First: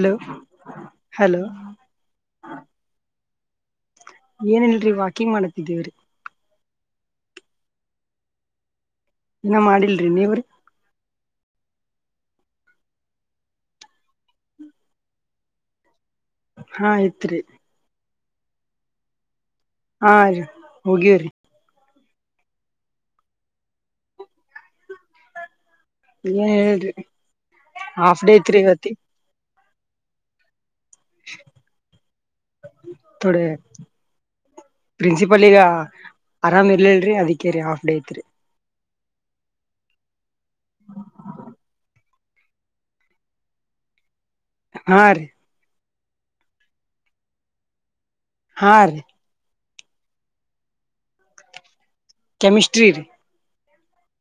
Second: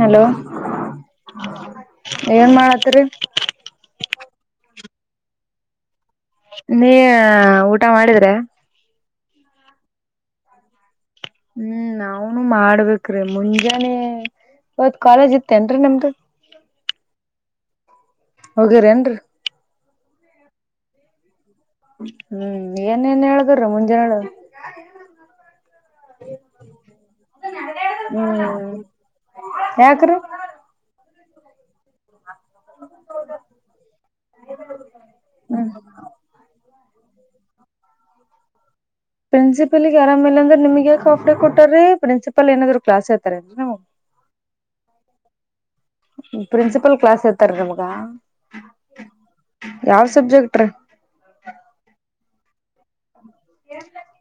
Hello ಏನ್ ಮಾಡತ್ರಿ ಏನಲ್ರಿ ವ ವಾಕಿಂಗ ಮಾಡತಿದ್ದೇವ್ರೀ ನೀ ಊಟ ಮಾಡಿದ್ರೆ ಏನ ಮಾಡಿಲ್ರಿ ನೀವ್ರಿ ಹ್ಮ್ ನಾವನು ಮಾಡ್ಬೇಕ್ರೀ ಮುಂಜಾನೆ ಇವತ್ ಕಾಲೇಜ್ ಇತ್ತೇನ್ರರಿ ನಮ್ದ ಹಾ ಯತ್ರಿ ಹಗರ ಏನ್ೀ ಹಾೀ ಹೋಗ್ಯ್ರರಿ ಹ್ಮ್ ಏನೇನ್ ಹೇಳುದ್ರ ಮುಂಜಾನ ಹೇಳ ನೀ ಹಾಫ ೇ ೀತಿ ಯಾಕರು ಹ ೋಡೆ ಪ್ರಿನ್ಸಿಪಲ್ ಈಗ ಆರಾಮ ಇಲ್ಲ ಅದಕ್ಕೆ ರ ಹಾಫ್ ಡೇ ಐತ್ರಿ ಪ್ರಿನ್ಸಿಪಲ್ಗೆ ಆರಾಮ ೇಲೆ ಅಂದ್ರೆ ನಿಮಗೆ ಕಾಫಡೆ ಕೊಟ್ಟ್ರೀ ಪ್ರಿನ್ಸಿಪಲ್ ಪಪ್ಪಲ್ಲಿ ಏನಾದ್ರು ಕ್ಲಾಸ್ ಇರ್ತಾರೆ ಅಂದ್ರೆ ನಾವು ಹಾ ರೀ ಪ್ರಿನ್ಸಿಪಲ್ ಕ್ಲಾಸ್ ಹರ್ತಾರ ನಮ್ಗ ಹಾ ರೀ ಯಾವ ಸಬ್ಜೆಕ್ಟ [unintelligible] ಕೆಮಿಸ್ರ [inaudible]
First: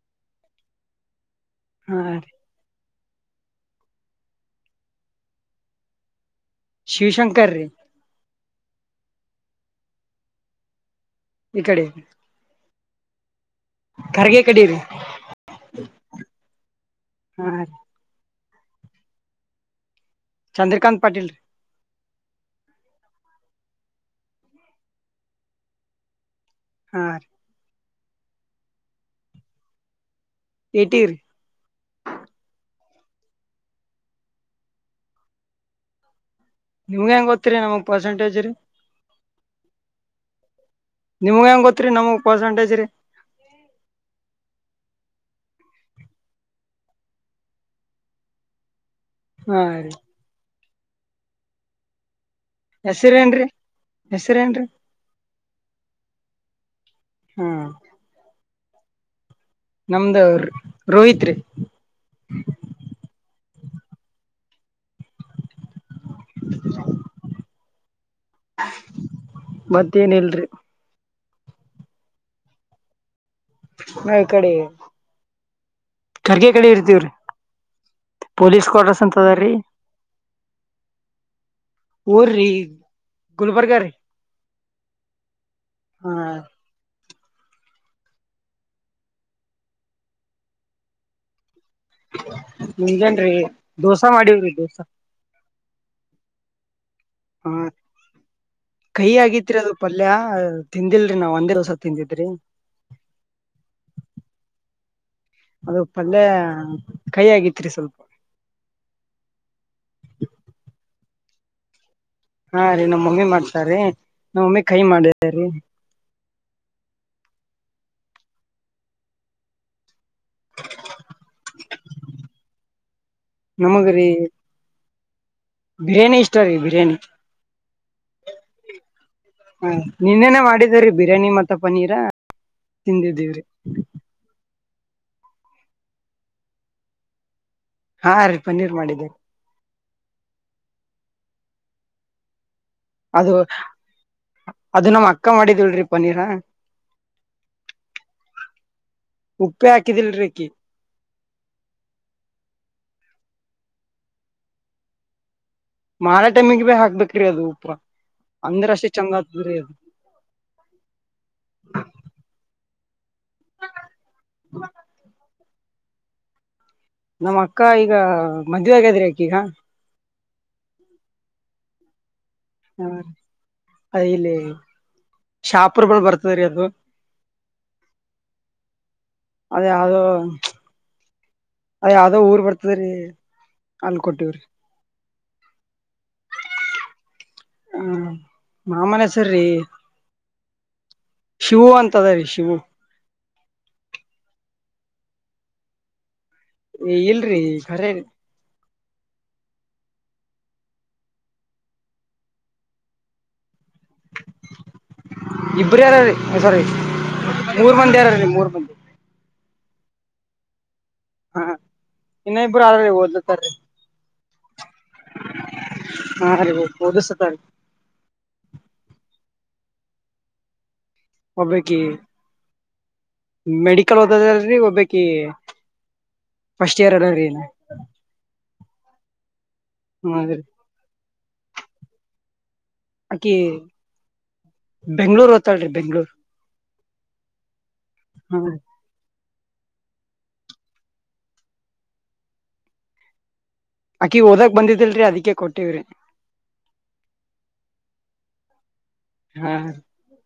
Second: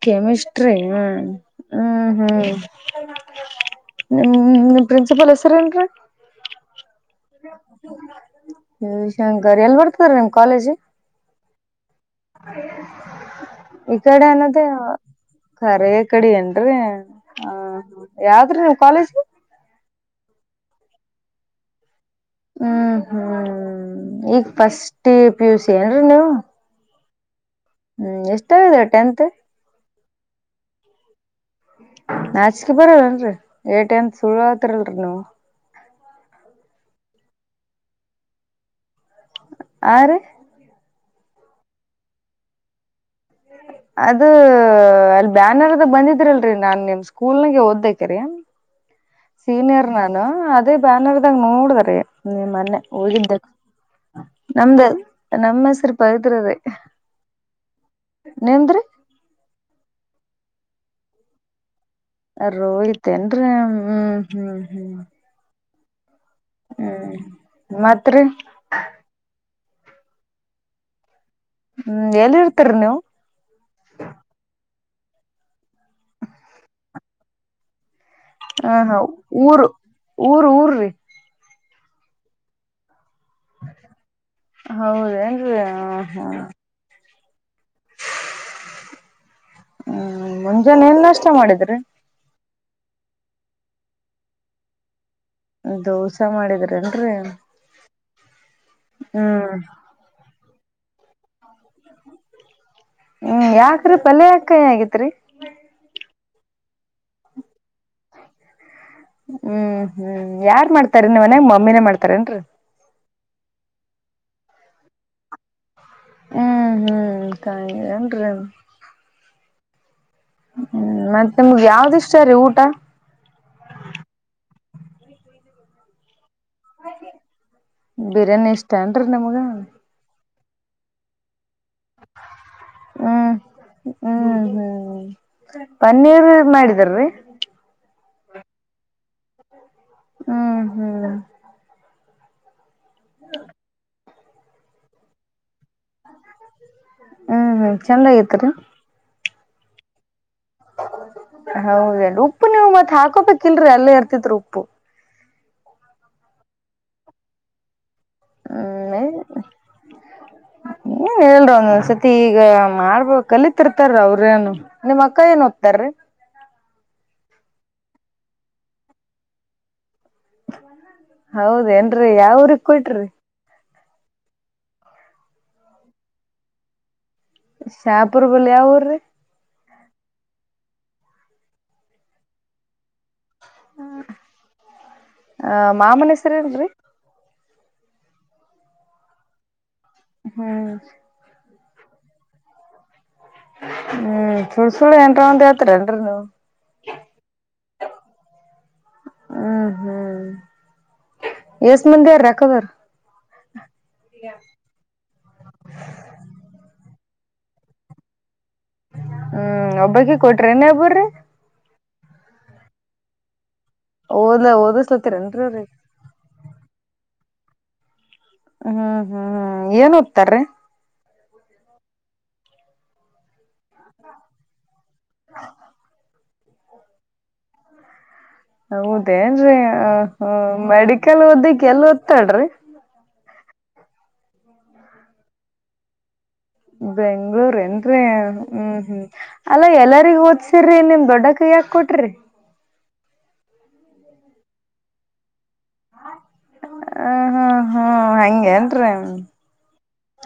ಕೆಮಿಿಸ್ಟ್ರಿ ಹ ಹಾ ಹ್ಮ್ ರೀ ಹ್ಮ್ ಹ್ಮ ನಿಮ್ ಪ್ರಿನ್ಸಿಪಾಲ್ ಹೆಸರೇಏನ್ರಿೀ ಶಿವಶಂಕರ್ ರೀ ಹ ಶಂಕರ್ ಎಲ್ಲಿ ಬರ್ತಾರ ನಿಮ್ ಕಾಲೇಜ್ ಇ ಕಡೆ ಹ ಈ ಕಡೆ ಖರ್ಗೆ ಅನ್ನದೇ ರೀ ಕರೆಯ ಕಡೆ ನ್್ರೀ ಹಾ ಹ ರೀ ಯಾ ಕಾಲೇಜ್ ಚಂದ್ರಕಾತ್ ಪಾಟೀಲ್ ಹ್ಮ್ ಹ್ಮ್ ಈಗ ಫಸ್ಟ್ ಪ ಯುಸ ಏನ್ರೀ ನೀವು ಹ ಹ್ಮ್ ಎಷ್ಟಗಿದ್ರ ಟೆಂತ್ ಏಟಿ ರ್ ನಾಚಿಕೆ ಬರಲ್ಲಲ್ರರಿ ಏಟ ಅಂತ ಸುಳ್ ಆತಿರಲ್ರರಿನು ನಿವ್ ಹೆಂಗ ಗೊತ್ತಿರಿ ನಮಗ್ ಪರ್ಸೆಂಟೇಜರಿ ಹಾ ರಿ ನಿಮ್ಗ ಹೆಂಗ್ ಗೊತ್ರಿ ನಮಗ್ ಪರ್ಸೆಂಟೇಜ್ ರೀ ಅದ ಅಲ್ ಬ್ಯಾನರ್ ಅದ ಬಂದಿದ್ರಿಲ್ರಿ ನಾನ್ ನಿಮ್ ಸ್ಕೂಲ್ ಹಾಗೆ ಓದಕೇರಿ ಹಾ ಸೀನಿಯರ್ ರೀ ನಾನು ಅ ಅದೇ ಬ್ಯಾನರ್ದಾಗ ನೋಡಿದ್ರ ಮೊನ್ನೆ ಹೋಗಿದ್ದ ಹೆಸರೇನ್ರಿ ಹೆಸರೇನ್ರಿ ನಮ್ದ ನಮ್ಮ ಹೆಸರು ಪವಿತ್ರ ರೀ ಹಾ ನೀಮ್ಡರಿ ನಮ್ದ ರೋಹಿತ್ ರೀ. ರೋಹಿತೇನ್. ಅ ಹ್ಮ್ ಹ್ಮ್ ಹ್ಮ್. ಹ್ಮ್ ಮಾತ್ರ. ರೀ ಮತ್ತೇನ್ ಇಲ್ರರಿ. ಹ್ಮ್ ಎಲ್ಲಿ ಇರ್ತರಿ ನೀವು. ನ ಈ ಕಡೆ ಖರ್ಗೆ ಕಡೆ ಇರ್ತವ್ರೀ. ಹ ಹಾ ಊರ್ ಊರ್ ಊರೀ. ಊರ ರೀ. ಹೌದೇನ್ರಿ ಹ ಹಾ. ಹ್ಮ್ ಮುಂಜಾನೆ ಏನ್ಷ್ಟ ಮಾಡಿದ್ರಿ. ಹಗೇನ್ರಿ ದೋಸಾ ಮಾಡೀವ್ರಿ ದೋಸಾ. ಹಾ ದೋಸೆ ಮಾಡಿದ್ರ ನ್ರರಿ. ಕೈ ಆಗಿತ್ರಿ ಅದು ಪಲ್ಯ. ತಿಂದಿಲ್ರಿ ನಾವ್ ಒಂದೇ ದೋಸ ತಿಂದಿದ್ರಿ. ಹ್ಮ್ ಯಾಕ್ರೀ ಪಲ್ ಯಕಾಯಿ ಆಗೇತ್ರಿ. ಅದು ಪಲ್ಲೆ ಕೈ ಆಗಿತ್ತು. ಹ್ಮ್ ಹ್ಮ್ ಯಾರ್ ಮಾಡ್ತಾರೆ ನೀವ. ಮಮ್ಮಿನೇ ಮಾಡ್ತಾರೆ. ಮಾಡ್ತಾರೆ ಹಾ ರೀ ನಮ್ ಮಮ್ಮಿ ಮಾಡ್ತಾರೀ ನಮ್ಮ್ ಮಮ್ಮಿ ಕೈ ಮಾಡಿದ ರೀ. ಹ್ಮ್ ಹ್ಮ್ ಕನ್. ಹ್ಮ್ ಮತ್ತೆ ನಿಮ್ಗ್ ಯಾವ್ದ ಇಷ್ಟ ರೀ ಊಟ. ನಮಗ್ರಿ ಬಿರಿಯಾನಿ ಇಷ್ಟ. ಬಿರಿಯಾನಿ ಬಿರಿಯಾನಿ ಇಷ್ಟ ಏನ್ರಿ ನಿಮಗ ನಿನ್ನೆ ಮಾಡ. ರೀ ಬಿರಿಯಾನಿ. [inaudible] ತಿಂದಿದ್ದೇವ್ರಿ. ಹ್ಮ ಪನ್ನೀರ್ ಮಾಡಿದಾರೀ ಹಾ ರೀ ಪನ್ನೀರ್ ಮಾಡಿದ್ದೇರಿ. ಹ್ಮ್ ಹ್ಮ್. ಅದು ಅದು ನಮ್ಮ್ ಅಕ್ಕ ಮಾಡಿದ. ಹ್ಮ್ ಹ್ಮ್ ಚಂದಗಿತ್ರಿ ಉಪ್ಪಿ ಹಾಕಿದಿಲ್ರೀ ಅಕಿ ಹೌದೇ ಉಪ್ಪು ನೀವು ಮತ್ ಹಾಕೋಬೇಕಕ ಲ್ರರಿ ಅಲ್ಲ ಇರ್ತಿತ್ ಉಪ್ಪು ಮಾರಾ ಟೈಮಿಗೆ ಭ ಹಾಕ್ಬೇಕ್ರೀ ಅದು ಉಪರ ಹ್ಮ್ ನ್ ಹೇಳರ ಒಂದ ಸತಿ ಈಗ ಮಾಡ್ಬೋು ಕಲಿತಿರ್ತಾರ ಅವ್ರೇಏನು ನಿಮ್ ಅಕ್ಕ ಏನು ತರ ನಮ್ಮ್ ಅಕ್ಕ ಈಗ ಮದ್ವೆ ಆಗಾದ್ರಿ ಅಕಿಗ ಹೌದ ಯಾವ್ರ ಕೊಟ್ರಿ ಅ ಇಲ್ಲಿ ಶಾಪರ್ಗಳುಳ ಬರ್ತದ್ರೀ ಅದು. ಶ್ಯಪುರ್ ಬಲ್ ಯಾವ ಊರ್ರೀ ಅದ ಯಾವ್ದೋ ಅದ ಯಾವದೋ ಊರ್ ಬರ್ತದೆ ರೀ ಅಲ್ಕೊಟ್ಟವ್ರಿ ಅ ಮಾಮನೇಶ್ವರ ಏಲ್ರಿ ಹ್ಮ ಮಾಮನ್ ಹೆಸ್ರ್ ಹ್ಮ್. ಶಿವವು ಅಂತದ ರೀ ಶಿವು. ಹ್ಮ್ ಸುಳ್ ಸುಳ್ಳ ಏನ್ರ ಒಂದು ಯತ್ರರಲ್ರಿನು. ಏ ಇಲ್ರಿ ಖರೇರಿ. ಹ್ಮ್ ಹ್ಮ್ ಎಷ್ಟ ಮಂದಿ ಯಾರ ರಕದಾರ. ಇಬರು ಯಾರಾರ ಸಾರಿ. ಮೂರ್ ಮಂದಿ ಯಾರ ರ ಮೂರ್ ಮಂದಿ. ಹ್ಮ್ ಒಬ್ಬಕ ಕೊಟ್ರೆ ಇ ಒಬ್ಬರು. ಹಾ ಇನ್ನ ಇಬ್ಬರು ಆದ್ರರಿ ಓದಲತಾರೀ. ಓದ ಹಾ ಅರಿ ಓದು ಸತ. ಹ್ಮ್ ಹ್ಮ್ ಏನ್ ಒತ್ತಾರಿ ಒಬ್ಲ್ಯಾಕಿ ಮೆಡಿಕಲ್ ಓದದಲ್ರಿ ಒಬ್ಬೇಕಿ. ಫಸ್ಟ್ ಇಯರ್ ಅದಾದ್ರಿ ಇನ್ನ ಹೌದೇನ್ರಿ ಹೊ ಹೊ ಹ್ರೀ ಮೆಡಿ ಕೆಲ್ ಓದ್ದಕ್ಕೆ ಎಲ್ ಓದ್ತಾಡ್ರಿ. ಬಕಿ ಬೆಂಗ್ಳೂರು ಹತಾಳ ರೀ ಬೆಂಗಳೂರು. ಬೆಂಗ್ಳೂರ್ ಎಏನ್್ರ ಹ್ಮ್ ಹ್ಮ್. ಅಲ್ಲಾ ಎಲ್ಲರಿಗ ಓದ್ಸಿರ್ರಿ ನಿಮ್ ದೊಡ್ಡ ಕೈ್ಯಾಾಕ್ ಕೊಟ್ರಿ. ಅಕಿ ಹಓದಾಗಕ್ ಬಂದಿದಿಲ್ರರಿ ಅದಕ್ಕೆ ಕೊಟ್ಟ. ವರ. ಹ ಹಾ ಹಾ ಯಾಕ. ಹಂಗೇನ್ರೀ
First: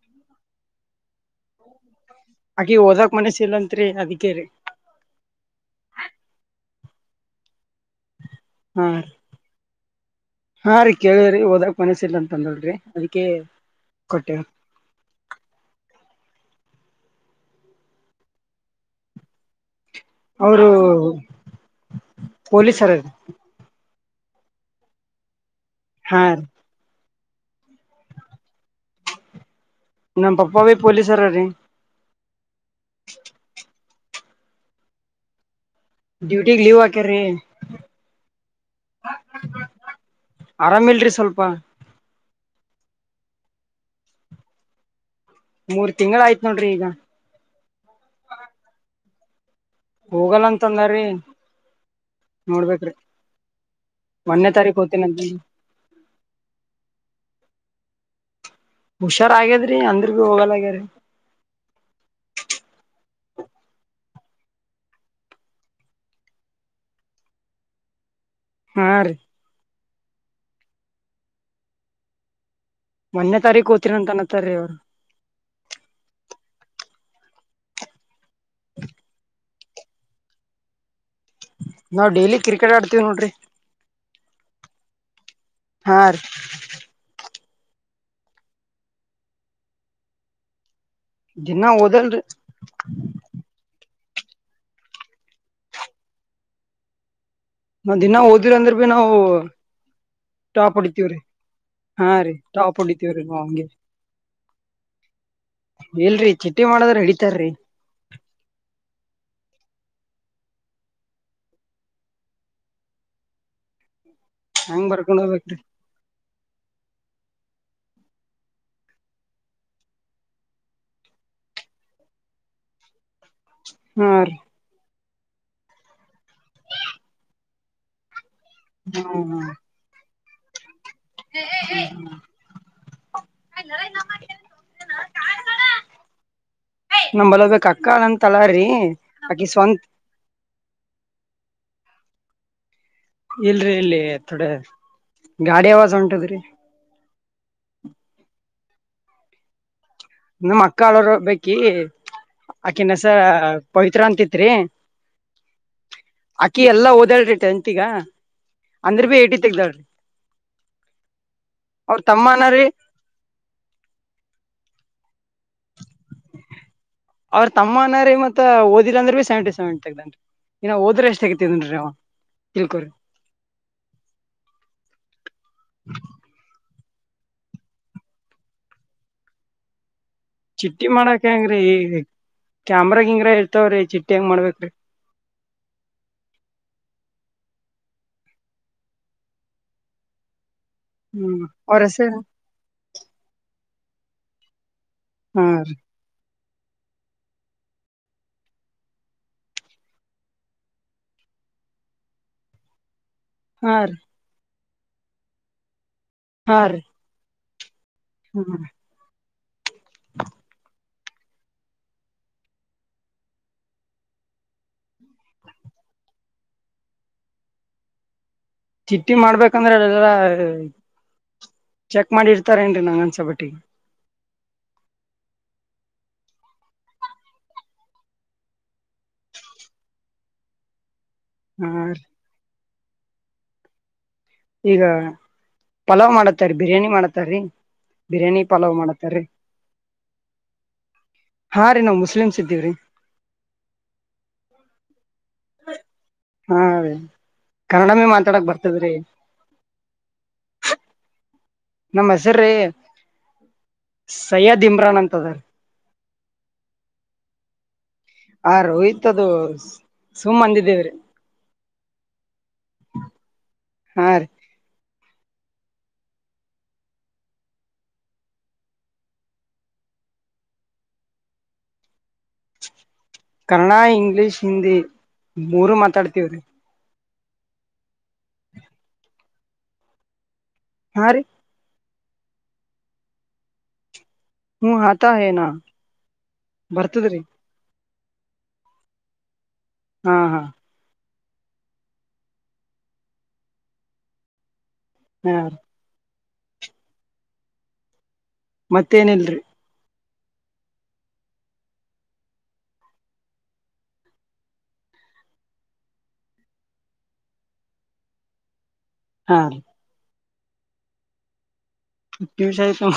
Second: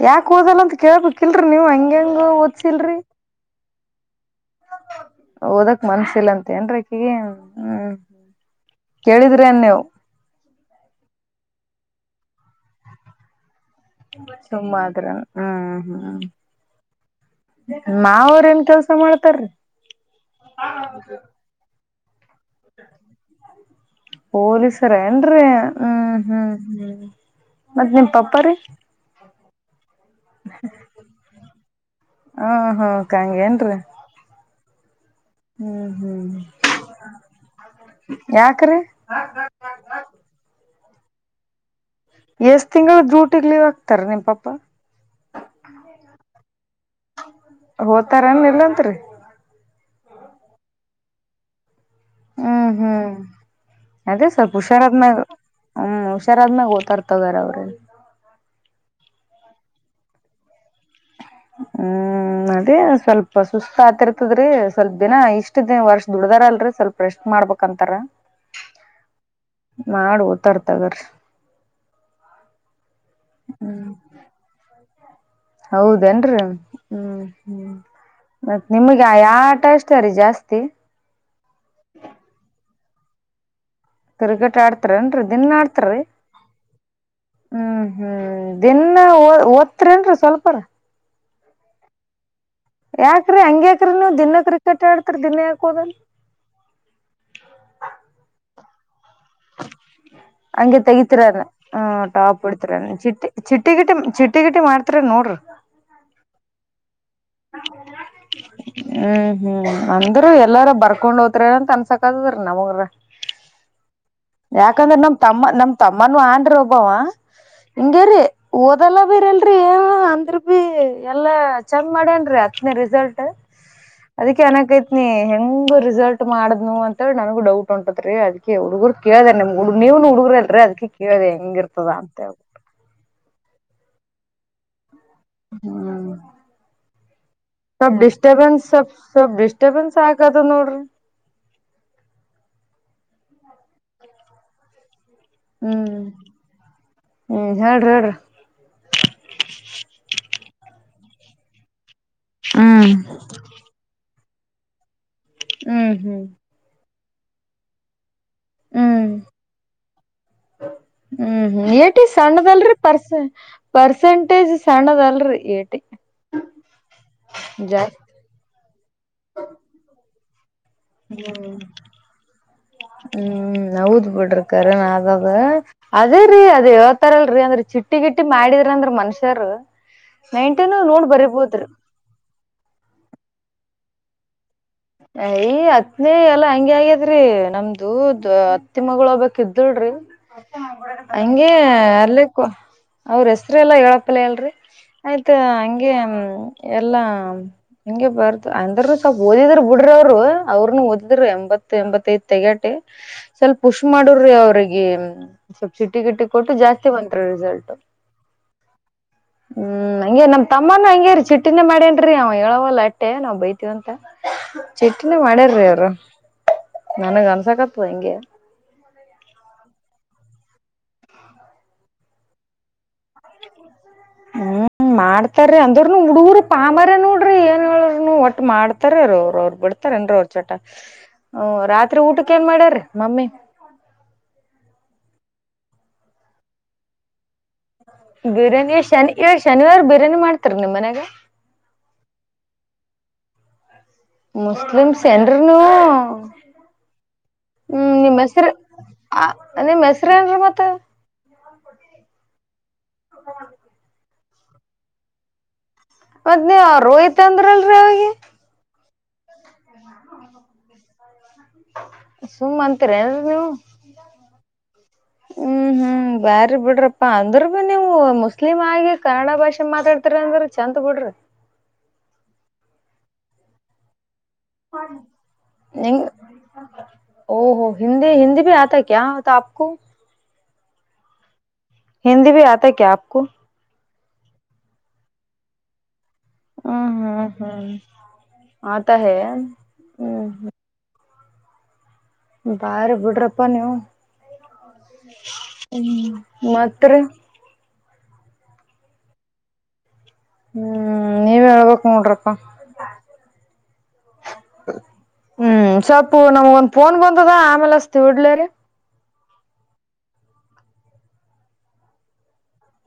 ಹ ಕೂದಲ್ಲ ಅಂತ ಕೇಳ್ಬೇಕಕ್ಿಲ್ರರಿ ನೀವು್ ಹಂಗೆಂಗ. ಅಕಿ ಹಓದಕ್ ಮನಸ ಇಲ್ಲಂತ ಅತ್ತರೆ ಅಧಿಕ್ಯ ರ ಓದಕ್ ಮನ್ಸಿಲ್ಲಂತ ಏನ್ರಕಗ ಹ್ಮ್ ಹಾ ಕೇಳಿದ್ರೆನ್ ನೀವು ಕೇಳಿದ್ರಿ ಓದಕ್ ಮನಸ್ಸ ಇಿಲ್ಲ ಅಂತ ಅಂದಲ್ಿ ಅದಕ್ಕೆ ಕೊಟ್ಟೇವ್ರಿ ತುಂಬ ಅ್ರಲ್ಲ ಹ್ಮ್ ಹ್ಮ್ ಮಾವ್ರೇನ್ ಕೆಲ್ಸ ಮಾಡ್ತಾರೀ ಅವರು ಪೊಲೀಸ್ರ ಪಲೀಸರ ಏನ್ರಿೀ ಹಾ ಮತ್ತತ್ ನಿಮ್ ಪಪ್ಪ ರೀ ನಮ್ಮ ಪಪ್ಪಾವೇ ಪೊಲೀಸಾರ ರೀ ಹಾ ಹಾ ಕಂಗಗೆ ಏನ್ರಿ ಡ್ಯೂಟಿ ಲೀವ್ ಆಾಕ ರೀ ಯಾಕ್ರೀ ಆರಾಮ ಅಲ್ರಿ ಸ್ವಲ್ಪ ಎಷ್ಟ್ ತಿಂಗಳು ಡ್ಯೂಟಿಗ್ ಲೀವ್ ಆಕ್ತಾರ ನಿಮ್ ಪಾಪ ಮೂರ್ ತಿಂಗಳು ಆಯ್ತು ನೋಡ್ರಿ ಈಗ ಹಓತಾರನ್ ಇಲ್ಲಂತ್ರಿ ಹೋಗಲ್ಲ ಅಂತಂದ್ರೀ ಹ್ಮ್ ಹ್ಮ್ ಅದೇ ಮೊನ್ನೆ ಸ್ವಲ್ಪ ತಾರೀಕ್ ಹೋಗ್ತೇನ ಹುಷಾರಾದ್ಮ್ಯಾಗ ಅಂತ ಹ್ಮ್ ಹುಷಾರಾದ್ಮ್ಯಾಗ ಓತಾರ್ತಗಾರ ಅವ್ರು ಹ್ಮ ಹುಷಾರ್ ಆಗ್ಯದ್ರಿ ಅಂದ್ರ ಬಿ ಹೋಗಲ್ಗ್ಯಾರೀ ಹ್ಮ್ ಅದೇ ಸ್ವಲ್ಪ ಸುಸ್ತ ಆತಿರ್ತದ್ರಿ ಸ್ವಲ್ಪ ದಿನ ಇಷ್ಟ ದಿನ ವರ್ಷ ದುಡ್ದಾರಲ್ರರಿ ಸ್ವಲ್ಪ ರೆಷ್ಟಟ್ ಮಾಡ್ಬಂತಾರ ಹ ನಾ ತರ್ತದರ ಒನ್ನೇ ತಾರೀಕು ಹಓ್ತರಿ ಅಂತ ಅನತ್ತಾರೀ ಅವ್ರು ಹೌದೇನ್ರಿ ಹ್ಮ್ ಹ್ಮ್ ಮತ್ತತ್ ನಿಮಗ ಯಾ ಊಟ ಇಷ್ಟತಾರಿೀ ಜಾಸ್ತಿ ನಾವು ಡೈಲಿ ಕ್ರಿಕೆಟ್ ಆಡ್ವಿ. ನೋಡ್ರಿ. ಕ್ರಿಕೆಟ್ ಆಡ್ತಾರನ್ ರೀ. ಇದನ್ ಹಾ ಮಾಡಡ್ತಾರೀ ರೀ ಹ್ಮ್ ಹ್ಮ್ ದಿನಾ ಒತ್ರಿೇನ್ರಿೀ ಸ್ವಲ್ಪರ ದಿನ ಓದಲ್ರಿ ್ರ ನೀವು ದಿನ ಕ್ರಿಕೆಟ್ ಹೇಳ್ತರಿ ದಿನ ಯಾಕೋದಲ್ ನ್ ದಿನ ಓದಿರ ಅಂದ್ರೆ ಭೀ ನಾವವು ಹಂಗೆ ತೆಗತಿೀರ ಹ ಹಾ ರೀ ಟಾಪ್ ಹಡ್ತಿೀರ ಹೊಡಿತೀವ್ರಿ ಚಿಟ್ಟಿ ನಾವ್ ಹಂಗೆ ಚಿಟ್ಟಿ ಗಿಟಿ ಚಿಟ್ಟಿ ಗಿಟಿ ಮಾಡ್ತರ ನೋಡ್ರಿ ಮಾಡದರ ಇಿ ಹ್ಮ್ ಹ್ಮ್ ಅಂದ್ರೂ ಎಲ್ಲಾರ ಬರ್ಕೊಂಡ್ ಹೋತ್ರರಿ ಅಂತ ಅನ್ಸಕದದ್ರ ನಮಗ್ರ ಹಂಗ್ ಯಾಕಂದ್ರ ನಮ ಬರ್ಕೊಂಡ್ ತಮ್ಮ ಹೋಗ್ಬೇಕ್ರಿ ನಮ ತಮ್ಮನುೂ ಆನ್ ಒಬ್ಬಾವ ಹಿಂಗರಿ ಓದಲ್ಲ ಬಿೀರಲ್ರರಿ ಏ ಅಂದ್ರ ಭ ಎಲ್ಲಾ ಚೆಂದ ಮಾಡೇನ್ರಿ ಹತ್ನೇ ರಿಸಲ್ಟ್ ಹಾ ರೀ ಅದಕ್ಕೆನಕ್ಕೆ ನೀ ಹೆಂಗ ರಿಸಲ್ಟ್ ಮಾಡ್ನು ಅಂತೇಳಿ ನನಗು ಡೌಟ್ ಉಂಟತ್ ರೀ ಅದಕ್ಕೆ ಅವಗ ಕೇಳ್ದ್ರ ಹ್ಮ ನಿಮ್ ನೀವ್ ಹುಗ್ರ ಅದಕ್ಕೆ ಇರದ್ ಹೆಂಗಿರ್ತದ ಅಂತ ಹೇಬಿಟ್ಟು [inaudible] ಹ್ಮ್ ನಮ್ಮಲಬೇಕ ಸಬ್ ಅಕ್ಕಾಳ ಡಿಸ್ಟಬನ್ಸ್ ಅಂತಳಾರಿ ಸ ಸಬ್ ಆಕಿ ಸ್ವಂತ ಡಿಸ್ಟಬನ್ಸ್ ಆಗದ ನೋಡ್ರಿ ಇಲ್ರಿ ಇಲ್ಲಿ ಥೋಡೆ ಗಾಡಿ ಆವಾಜ ಹ್ಮ್ ಉಂಟದ್ರೀ ಹ್ಮ್ ಹೇಳ್ರಿ ಹೇಳ್ರಿ ಅಕ್ಕಳರು ಬೇಕಿ ಆಕೆ ಹ್ಮ್ ನಸ ಪವಿತ್ರ ಅಂತಿತ್ತು ತತ್ರ್ರೇ ಹ್ಮ್ ಹ್ಮ್ ಇದಲ್ರೀ ಅಂತೀಗ ಹ್ಮ್ ಹ್ಮ್ ಅವ್ರ ಏಟಿ ತಮ್ಮನ ರೀ ಸಣ್ಣದಲ್ರಿ ಪರ್ಸ ಪರ್ಸೆಂಟೇಜ್ ಸಣ್ಣದ ಅಲ್ರಿ ಏಟಿ ಅವ್ರ ತಮ್ಮ ಜಾಸ್ತಿ ಅನ್ರೀ ಮತ್ತತ್ ಓದಿಲ್ಲಂದ್ರೆ ಬಿೀ ಸೆವೆಂಟಿ ಸೆವೆಂಟಿ ತಗ್ದೇನ್ರಿ ಹ್ಮ್ ತಿಳ್ಕೊರಿ ಹ್ಮ್ ನ ದ ಬಿಟ್ಟರುಕಾರೆ ನಾ ಅಾದೆ ಅದೇ ರೀ ಅದ ಯ ತಾರಲ್ರಿ ಅಂದ್ರೆ ಚಿಟ್ಟಿ ಗಿಟ್ಟಿ ಮಾಡಿದ್ರ ಅಂದ್ರ ಮನುಷ್ಯರು ನೈನ್ಟೀನು ಚಿಟ್ಟಿ ನೋಡ್ ಮಾಡಾಕಂಗ್ರಿ ಬರಿಬೋದ್ರಿ ಕ್ಯಾಮ್ರಾಗ ಹಿಂಗ್ರ ಹೇಳ್ತವ್ರಿ ಚಿಟ್ಟ ಹಂಗ ಮಾಡ್ಬೇಕು ರೀ ಅಯ ಹತ್ನೇ ಎಲ್ಲಾ ಹಂಗಗೆ ಆಗ್ಯದ್ರಿ ನಮ್ದುದ ಅತ್ತಿ ಮಗಳಬಕ್ ಇದಳ್ರಿ ಹ್ಮ್ ಹಂಗೆ ಅವ್ರ ಹೆಸರು ಅಲ್ಲಕ್ಕ ಅವ್ರ ಎಷ್ಟ ಎಲ್ಲಾ ಹೇಳಪ್ಪಲ್ಲ ಅಲ್ರರಿ ಆಯ್ತಾ ಹಾ ರೀ ಹಂಗೆ ಎಲ್ಲಾ ಹಿಂಗೆ ಬರ್ತ ಅಂದ್ರ ಸ್ವಲ್ ಓದಿದ್ರ ಬಿಡ್ರ ಅವ್ರು ಅವ್ರನು ಓದಿದ್ರು ಎಂಬತ್ ಎಂಬತ್ತ ಐದ್ ತೆಗಾಟಿ ಸ್ವಲ್ಪ ಹಾ ಹುಷ್ ರೀ ಮಾಡ್ರಿ ಅವ್ರಿಗೆ [inaudible] ಸಿಿಟ್ಟಿ ಗಿಟ್ಟಿ ಕೊಟ್ಟು ಹಾ ರೀ ಜಾಸ್ತಿ ಬಂತಾರ ರಿಸಲ್ಟ್ ಹ್ಮ್ ಹ್ಮ್ ಹ್ಮ್ ಹಗೆ ನಮ್ ತಮ್ಮನ ಹಗೆ ಚುಟ್ಟಿನ ಮಾಡೇನ್ರೀ ಅವ ಹೇಳವಲ್ಲ ಅಟ್ಟೆ ನಾವವು ಬೈತೀವ ಅಂತ ಚಟ್ನಿ ಮಾಡ್ಯಾರ್ರೀ ಅವರು ನನಗ ಅನ್ಸಕತ್ ಹೆಂಗೆ ಚಿಟ್ಟಿ ಮಾಡ್ಬೇಕಂದ್ರೆ ಅಲ್ಲಾ ಚೆಕ್ ಮಾಡಿ ಇರ್ತಾರೇಏನ್ರಿ ನಂಗನ್ ಚಪಟ್ಟಿ ಹ್ಮ್ ಮಾಡ್ತಾರೀ ಅಂದ್ರನು ಹುಡ್ಗರು ಪಾಂಬಾರ ನೋಡ್ರಿ ಏನ್ ಹೇಳನು ಒಟ್ಟ ಮಾಡ್ತಾರ ಅವ್ರ ಅವರು ಬಿಡ್ತಾರ ಏನ್ರ ಅವ್ರ ಚೋಟ ಹ ಹಾ ರಾತ್ರಿ ರೀ ಊಟಕ್ಕೆ ಏನ್ ಮಾಡ್ಯಾರ ಮಮ್ಮಿ ಈಗ ಪಲಾವ್ ಮಾಡತ್ತಾರ ಬಿರಿ್ಯಾನಿ ಮಾಡತ್ತಾರೀ ಬಿರಿಯಾನಿ ಎಷ್ಟ ಶನಿ ಏಳ್ ಶನಿವಾರ ಬಿರಿಯಾನಿ ಮಾಡ್ತಾರ ನಿಮ ಮನ್ಯಾಗ ಹಾ ರೀ ನಾವ್ ಮುಸ್ಲಿಮ್ಸ್ ಇದ್ದೀವ್ರಿ ಮುಸ್ಲಿಮ್ಸ್ ಎಏನ್ ಹ್ಮ ಹಾ ರೀ ಕನ್ನಡಮೇ ನಿಮ್ಮ್ ಮಾತಾಡಕ್ ಹೆಸರು ಬರ್ತದ್ರಿ ನಿಮ್ಮ್ ಹೆಸರು ಏನ್ರಿ ಮತ್ತ ನಮ್ಮ ಹೆಸರೀ ಹ ಸೈಯದ್ ಇಮ್ರಾನ್ ಅಂತದರ್ ಮತ್ತ್ ನೀವ ರೋಯ್ತ್ ಅಂದ್ರಲ್ರರಿ ಅವಿಗೆ ಹಾ ರೋಹಿತ್ ಮತ್ತದು ಸುಮ್ಮ್ ಅಂದಿದ್ದೇವ್ರೀ ಸುಮ್ಮತ್ರಿಏರಿ [inaudible] ಹಾ ರೀ ಹ್ಮ್ ಹ್ಮ್ ಬಾರಿ ಬಿಡ್ರಪ್ಪಾ ಅಂದ್ರ ಬಿ ನೀವು ಮುಸ್ಲಿಮ್ ಆಗಿ ಕನ್ನಡ ಭಾಷೆ ಮಾತಾಡ್ತರಿ ಅಂದ್ರ ಚೆಂದ ಬಿಡ್ರಿ. ಕನ್ನ ಇಂಗ್ಲಿಷ್, ಹಿಂದಿ ಮೂರು ಮಾತಾಡ್ತವ್ರಿ ಓಹೋ ಹಿಂದಿ ಹಿಂದಿ ಬಿ ಆತ ಕ್ಯಾ ಹೋತಾ ಆಪು. ಕೂ ಹಾ ರೀ ಹಿಂದಿ ಬಿ ಆತ ಕ್ಯಾಬ್ ಕೋ ಹು ಆತ ಹೆ ನ, ಹ್ಮ್ ಬರ್ತಿದೆ ಹ್ಮ್ ರೀ ಹ್ಮ್ ಆತ ಹೆ ಹಾ ಹಾ ಬಾರಿ ಬಿಡ್ರಪ್ಪಾ ನೀವು, ಹಾ ಹ್ಮ ಮಾತ್ರಿ ಮತ್ತೇನಿಲ್ರಿ ಹ್ಮ್ ನೀವು ಹೇಳೆ ಕಣ್ರಪ್ಪ, ಹ್ಮ್ ಸ್ವಪು ನಮ್ಗ ಒಂದ್ ಫೋನ್ ಬಂದದ ಆಮೇಲೆ ಅಸ್ತಿವಿ ಇಡ್ಲರಿ. ಹಾ ರಿ ‌ ಮತ್ತು ವಿಶೇಷ,